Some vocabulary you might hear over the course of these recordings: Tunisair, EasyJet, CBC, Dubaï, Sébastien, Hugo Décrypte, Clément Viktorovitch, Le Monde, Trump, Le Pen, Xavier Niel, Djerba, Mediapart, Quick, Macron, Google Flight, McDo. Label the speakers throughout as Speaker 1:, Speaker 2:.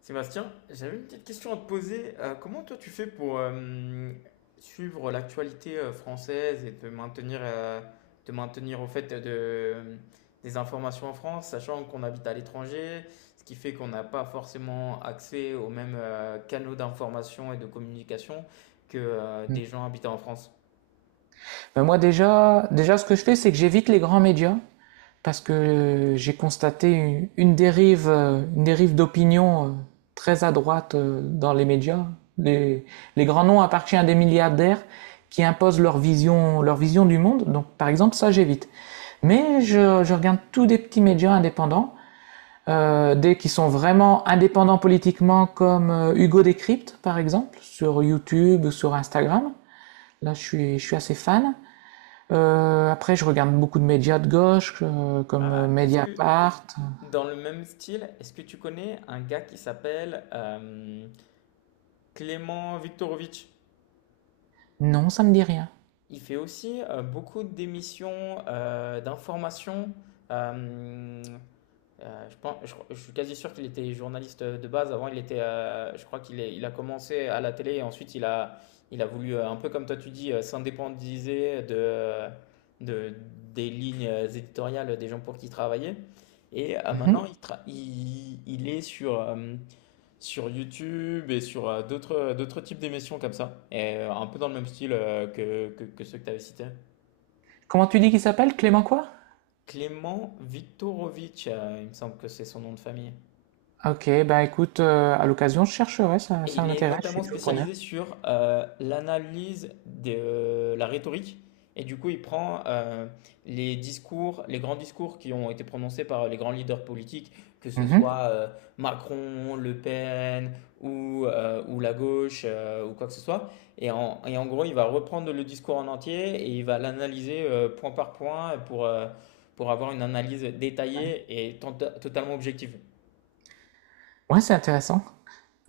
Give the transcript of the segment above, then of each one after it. Speaker 1: Sébastien, j'avais une petite question à te poser. Comment toi tu fais pour suivre l'actualité française et te maintenir au fait de, des informations en France, sachant qu'on habite à l'étranger, ce qui fait qu'on n'a pas forcément accès aux mêmes canaux d'information et de communication que
Speaker 2: Mm.
Speaker 1: des gens habitant en France?
Speaker 2: Ben moi déjà, ce que je fais, c'est que j'évite les grands médias parce que j'ai constaté une dérive d'opinion très à droite dans les médias. Les, les grands noms appartiennent à des milliardaires qui imposent leur vision du monde. Donc par exemple, ça j'évite. Mais je regarde tous des petits médias indépendants, des qui sont vraiment indépendants politiquement, comme Hugo Décrypte par exemple sur YouTube, sur Instagram. Là, je suis assez fan. Après je regarde beaucoup de médias de gauche, comme
Speaker 1: Ah, est-ce que
Speaker 2: Mediapart.
Speaker 1: dans le même style, est-ce que tu connais un gars qui s'appelle Clément Viktorovitch?
Speaker 2: Non, ça me dit rien.
Speaker 1: Il fait aussi beaucoup d'émissions, d'informations. Euh, je pense, je suis quasi sûr qu'il était journaliste de base. Avant, il était, je crois il a commencé à la télé et ensuite il a voulu, un peu comme toi tu dis, s'indépendiser de, des lignes éditoriales des gens pour qui il travaillait. Et maintenant,
Speaker 2: Mmh.
Speaker 1: il est sur, sur YouTube et sur d'autres d'autres types d'émissions comme ça, et un peu dans le même style que ceux que tu avais cités.
Speaker 2: Comment tu dis qu'il s'appelle? Clément quoi?
Speaker 1: Clément Viktorovitch, il me semble que c'est son nom de famille.
Speaker 2: OK, écoute, à l'occasion je chercherai,
Speaker 1: Et
Speaker 2: ça
Speaker 1: il est
Speaker 2: m'intéresse, je suis
Speaker 1: notamment
Speaker 2: toujours preneur.
Speaker 1: spécialisé sur l'analyse de la rhétorique. Et du coup, il prend les discours, les grands discours qui ont été prononcés par les grands leaders politiques, que ce
Speaker 2: Mmh.
Speaker 1: soit Macron, Le Pen ou la gauche ou quoi que ce soit. Et en gros, il va reprendre le discours en entier et il va l'analyser point par point pour avoir une analyse
Speaker 2: Ouais.
Speaker 1: détaillée et totalement objective.
Speaker 2: Ouais, c'est intéressant.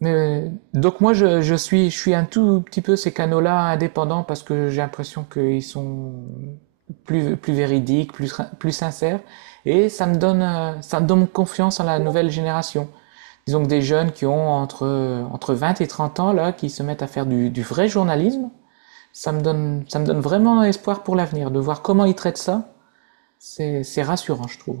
Speaker 2: Mais donc moi je suis un tout petit peu ces canaux-là indépendants parce que j'ai l'impression qu'ils sont plus véridiques, plus sincères et ça me ça me donne confiance en la nouvelle génération. Disons que des jeunes qui ont entre 20 et 30 ans, là, qui se mettent à faire du vrai journalisme, ça me donne vraiment espoir pour l'avenir, de voir comment ils traitent ça. C'est rassurant, je trouve.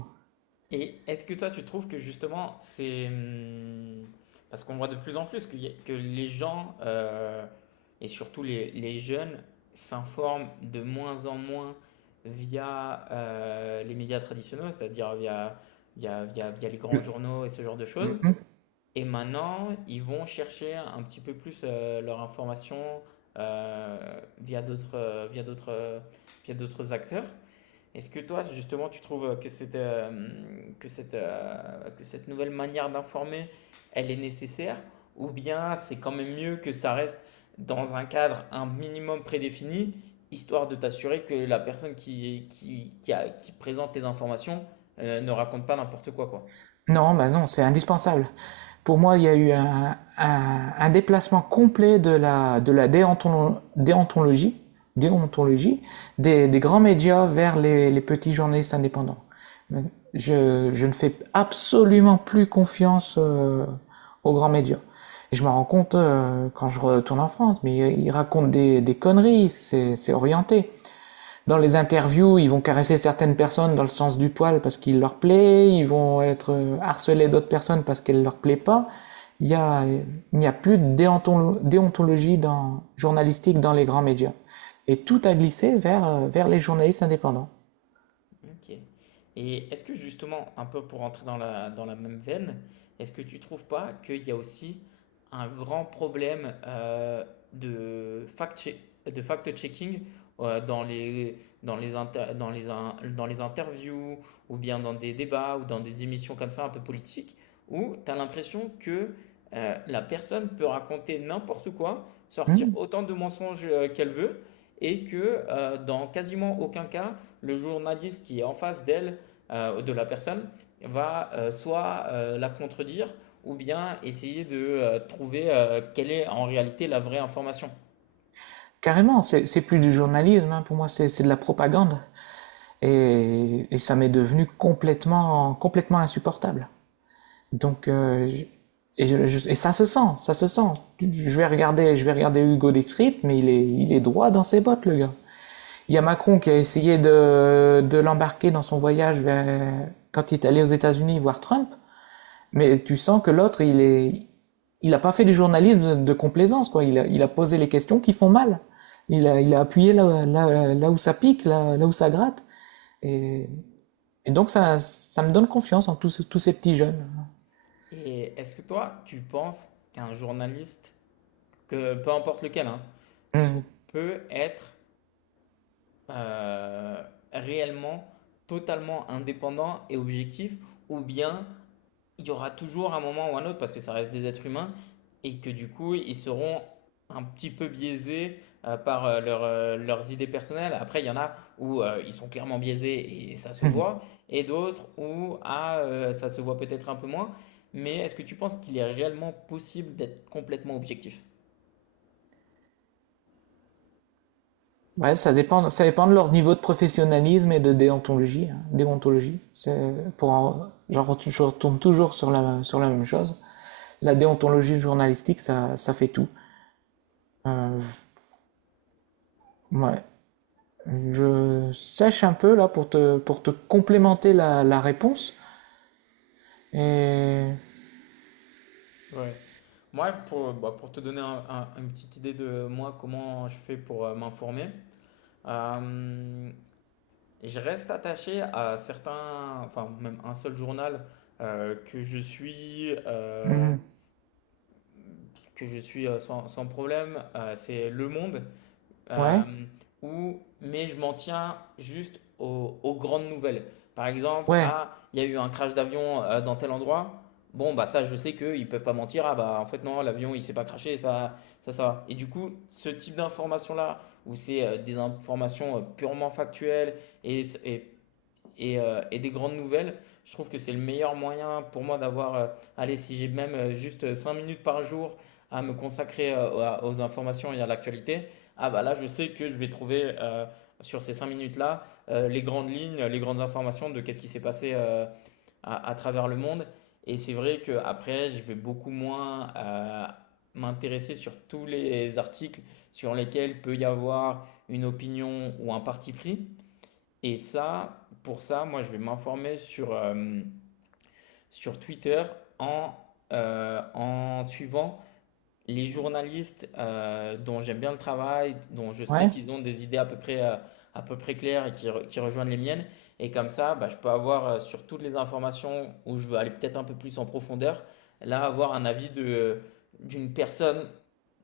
Speaker 1: Et est-ce que toi, tu trouves que justement, c'est... parce qu'on voit de plus en plus que les gens, et surtout les jeunes, s'informent de moins en moins via les médias traditionnels, c'est-à-dire via, via les grands journaux et ce genre de choses.
Speaker 2: Mhm.
Speaker 1: Et maintenant, ils vont chercher un petit peu plus leur information via d'autres, via d'autres, via d'autres acteurs. Est-ce que toi, justement, tu trouves que que cette nouvelle manière d'informer, elle est nécessaire? Ou bien c'est quand même mieux que ça reste dans un cadre un minimum prédéfini, histoire de t'assurer que la personne qui présente les informations, ne raconte pas n'importe quoi, quoi.
Speaker 2: Non, bah non, c'est indispensable. Pour moi, il y a eu un déplacement complet de de la déontologie, déontologie des grands médias vers les petits journalistes indépendants. Je ne fais absolument plus confiance aux grands médias. Et je me rends compte quand je retourne en France, mais ils racontent des conneries, c'est orienté. Dans les interviews, ils vont caresser certaines personnes dans le sens du poil parce qu'il leur plaît, ils vont être harcelés d'autres personnes parce qu'elles ne leur plaît pas. Il n'y a plus de déontologie dans, journalistique dans les grands médias. Et tout a glissé vers les journalistes indépendants.
Speaker 1: OK. Et est-ce que justement, un peu pour entrer dans la même veine, est-ce que tu trouves pas qu'il y a aussi un grand problème de de fact-checking dans les, dans les interviews ou bien dans des débats ou dans des émissions comme ça un peu politiques où tu as l'impression que la personne peut raconter n'importe quoi, sortir
Speaker 2: Hmm.
Speaker 1: autant de mensonges qu'elle veut et que dans quasiment aucun cas, le journaliste qui est en face d'elle, de la personne, va soit la contredire ou bien essayer de trouver quelle est en réalité la vraie information.
Speaker 2: Carrément, c'est plus du journalisme, hein, pour moi c'est de la propagande. Et ça m'est devenu complètement insupportable. Donc, euh, je- et ça se sent, ça se sent. Je vais regarder Hugo Décrypte, mais il est droit dans ses bottes, le gars. Il y a Macron qui a essayé de l'embarquer dans son quand il est allé aux États-Unis voir Trump, mais tu sens que l'autre, il a pas fait du complaisance, quoi. Il a posé les questions qui font mal. Il a appuyé là où ça pique, là, là où ça gratte. Et, et donc, ça me donne confiance en tous ces petits jeunes.
Speaker 1: Et est-ce que toi, tu penses qu'un journaliste, que peu importe lequel, hein,
Speaker 2: Hmm.
Speaker 1: peut être euh, réellement totalement indépendant et objectif, ou bien il y aura toujours un moment ou un autre, parce que ça reste des êtres humains, et que du coup, ils seront un petit peu biaisés par leur, leurs idées personnelles. Après, il y en a où ils sont clairement biaisés et ça se voit, et d'autres où ah, ça se voit peut-être un peu moins. Mais est-ce que tu penses qu'il est réellement possible d'être complètement objectif?
Speaker 2: Ouais, ça dépend de leur niveau de professionnalisme et de déontologie, hein, déontologie. C'est pour en- j'en retourne, Je retourne toujours sur sur la même chose. La déontologie journalistique, ça fait tout. Euh, ouais. Je sèche un peu là pour pour te complémenter la réponse. Et
Speaker 1: Ouais. Moi, pour, bah, pour te donner une petite idée de moi, comment je fais pour m'informer, euh, je reste attaché à certains, enfin même un seul journal euh, que je suis, euh,
Speaker 2: Mhm.
Speaker 1: que je suis sans problème, c'est Le Monde,
Speaker 2: ouais,
Speaker 1: euh, où, mais je m'en tiens juste aux, aux grandes nouvelles. Par exemple,
Speaker 2: ouais,
Speaker 1: ah, il y a eu un crash d'avion dans tel endroit. Bon, bah ça, je sais qu'ils ne peuvent pas mentir. Ah bah en fait non, l'avion il s'est pas crashé, ça, ça, ça. Va. Et du coup, ce type d'information-là, où c'est des informations purement factuelles et, et et des grandes nouvelles, je trouve que c'est le meilleur moyen pour moi d'avoir, allez, si j'ai même juste 5 minutes par jour à me consacrer aux informations et à l'actualité, ah bah là, je sais que je vais trouver sur ces 5 minutes-là les grandes lignes, les grandes informations de qu'est-ce qui s'est passé à travers le monde. Et c'est vrai qu'après, je vais beaucoup moins m'intéresser sur tous les articles sur lesquels peut y avoir une opinion ou un parti pris. Et ça, pour ça, moi, je vais m'informer sur, sur Twitter en, en suivant les journalistes dont j'aime bien le travail, dont je sais
Speaker 2: ouais.
Speaker 1: qu'ils ont des idées à peu près claires et qui rejoignent les miennes. Et comme ça, bah, je peux avoir sur toutes les informations où je veux aller peut-être un peu plus en profondeur, là, avoir un avis de, d'une personne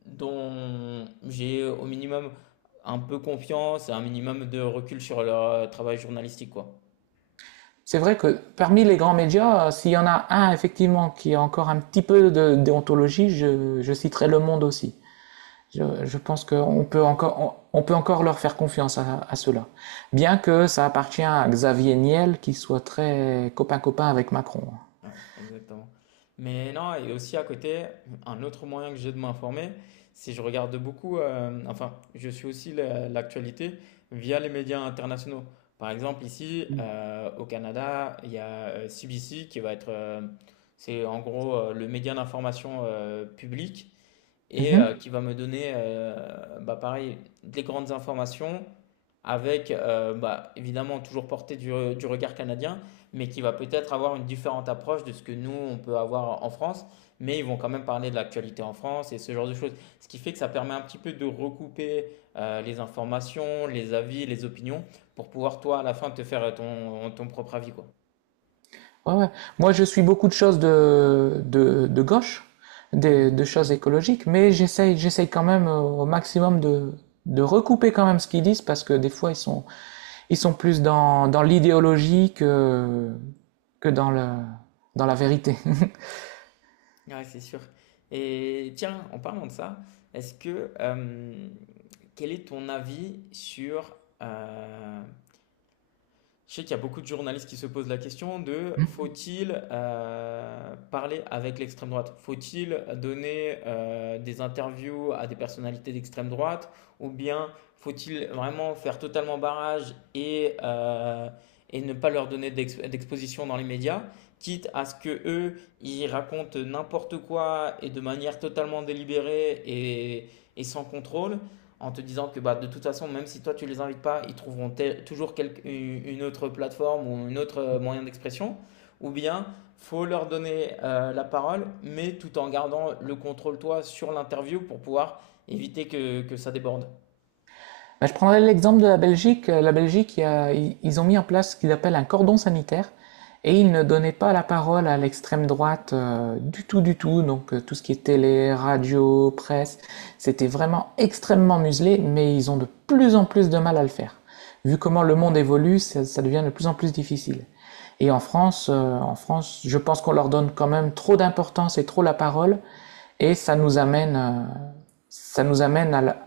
Speaker 1: dont j'ai au minimum un peu confiance et un minimum de recul sur leur travail journalistique, quoi.
Speaker 2: C'est vrai que parmi les grands médias, s'il y en a un effectivement qui a encore un petit peu de déontologie, je citerai Le Monde aussi. Je pense qu'on peut encore, on peut encore leur faire confiance à cela. Bien que ça appartient à Xavier Niel, qui soit très copain-copain avec Macron.
Speaker 1: Ouais, exactement. Mais non, et aussi à côté, un autre moyen que j'ai de m'informer, c'est je regarde beaucoup, enfin, je suis aussi l'actualité via les médias internationaux. Par exemple, ici, au Canada, il y a CBC qui va être, c'est en gros le média d'information public et
Speaker 2: Mhm.
Speaker 1: qui va me donner, bah, pareil, des grandes informations avec, bah, évidemment, toujours portée du regard canadien, mais qui va peut-être avoir une différente approche de ce que nous, on peut avoir en France, mais ils vont quand même parler de l'actualité en France et ce genre de choses. Ce qui fait que ça permet un petit peu de recouper les informations, les avis, les opinions, pour pouvoir, toi, à la fin, te faire ton, ton propre avis, quoi.
Speaker 2: Ouais, ouais. Moi, je suis beaucoup de choses de gauche,
Speaker 1: Mhm.
Speaker 2: de choses écologiques, mais j'essaye quand même au maximum de recouper quand même ce qu'ils disent, parce que des fois, ils sont plus dans l'idéologie que dans, dans la vérité.
Speaker 1: Ouais, c'est sûr. Et tiens, en parlant de ça, est-ce que quel est ton avis sur... euh, je sais qu'il y a beaucoup de journalistes qui se posent la question de faut-il parler avec l'extrême droite? Faut-il donner des interviews à des personnalités d'extrême droite? Ou bien faut-il vraiment faire totalement barrage et ne pas leur donner d'exposition dans les médias, quitte à ce que eux, ils racontent n'importe quoi et de manière totalement délibérée et sans contrôle? En te disant que bah, de toute façon, même si toi tu les invites pas, ils trouveront tel- toujours quel- une autre plateforme ou un autre moyen d'expression, ou bien faut leur donner la parole, mais tout en gardant le contrôle toi sur l'interview pour pouvoir éviter que ça déborde.
Speaker 2: Bah, je prendrais l'exemple de la Belgique. La Belgique, ils ont mis en place ce qu'ils appellent un cordon sanitaire et ils ne donnaient pas la parole à l'extrême droite du tout. Donc tout ce qui est télé, radio, presse, c'était vraiment extrêmement muselé, mais ils ont de plus en plus de mal à le faire. Vu comment le monde évolue, ça devient de plus en plus difficile. Et en France, je pense qu'on leur donne quand même trop d'importance et trop la parole, et ça nous ça nous amène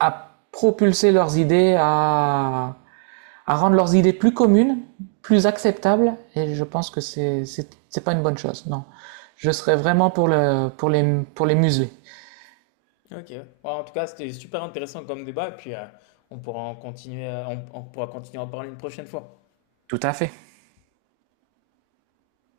Speaker 2: à propulser leurs idées, à rendre leurs idées plus communes, plus acceptables, et je pense que c'est pas une bonne chose, non. Je serais vraiment pour pour les museler.
Speaker 1: Ok. Ouais, en tout cas, c'était super intéressant comme débat, et puis on pourra en continuer, on pourra continuer à en parler une prochaine fois.
Speaker 2: Tout à fait.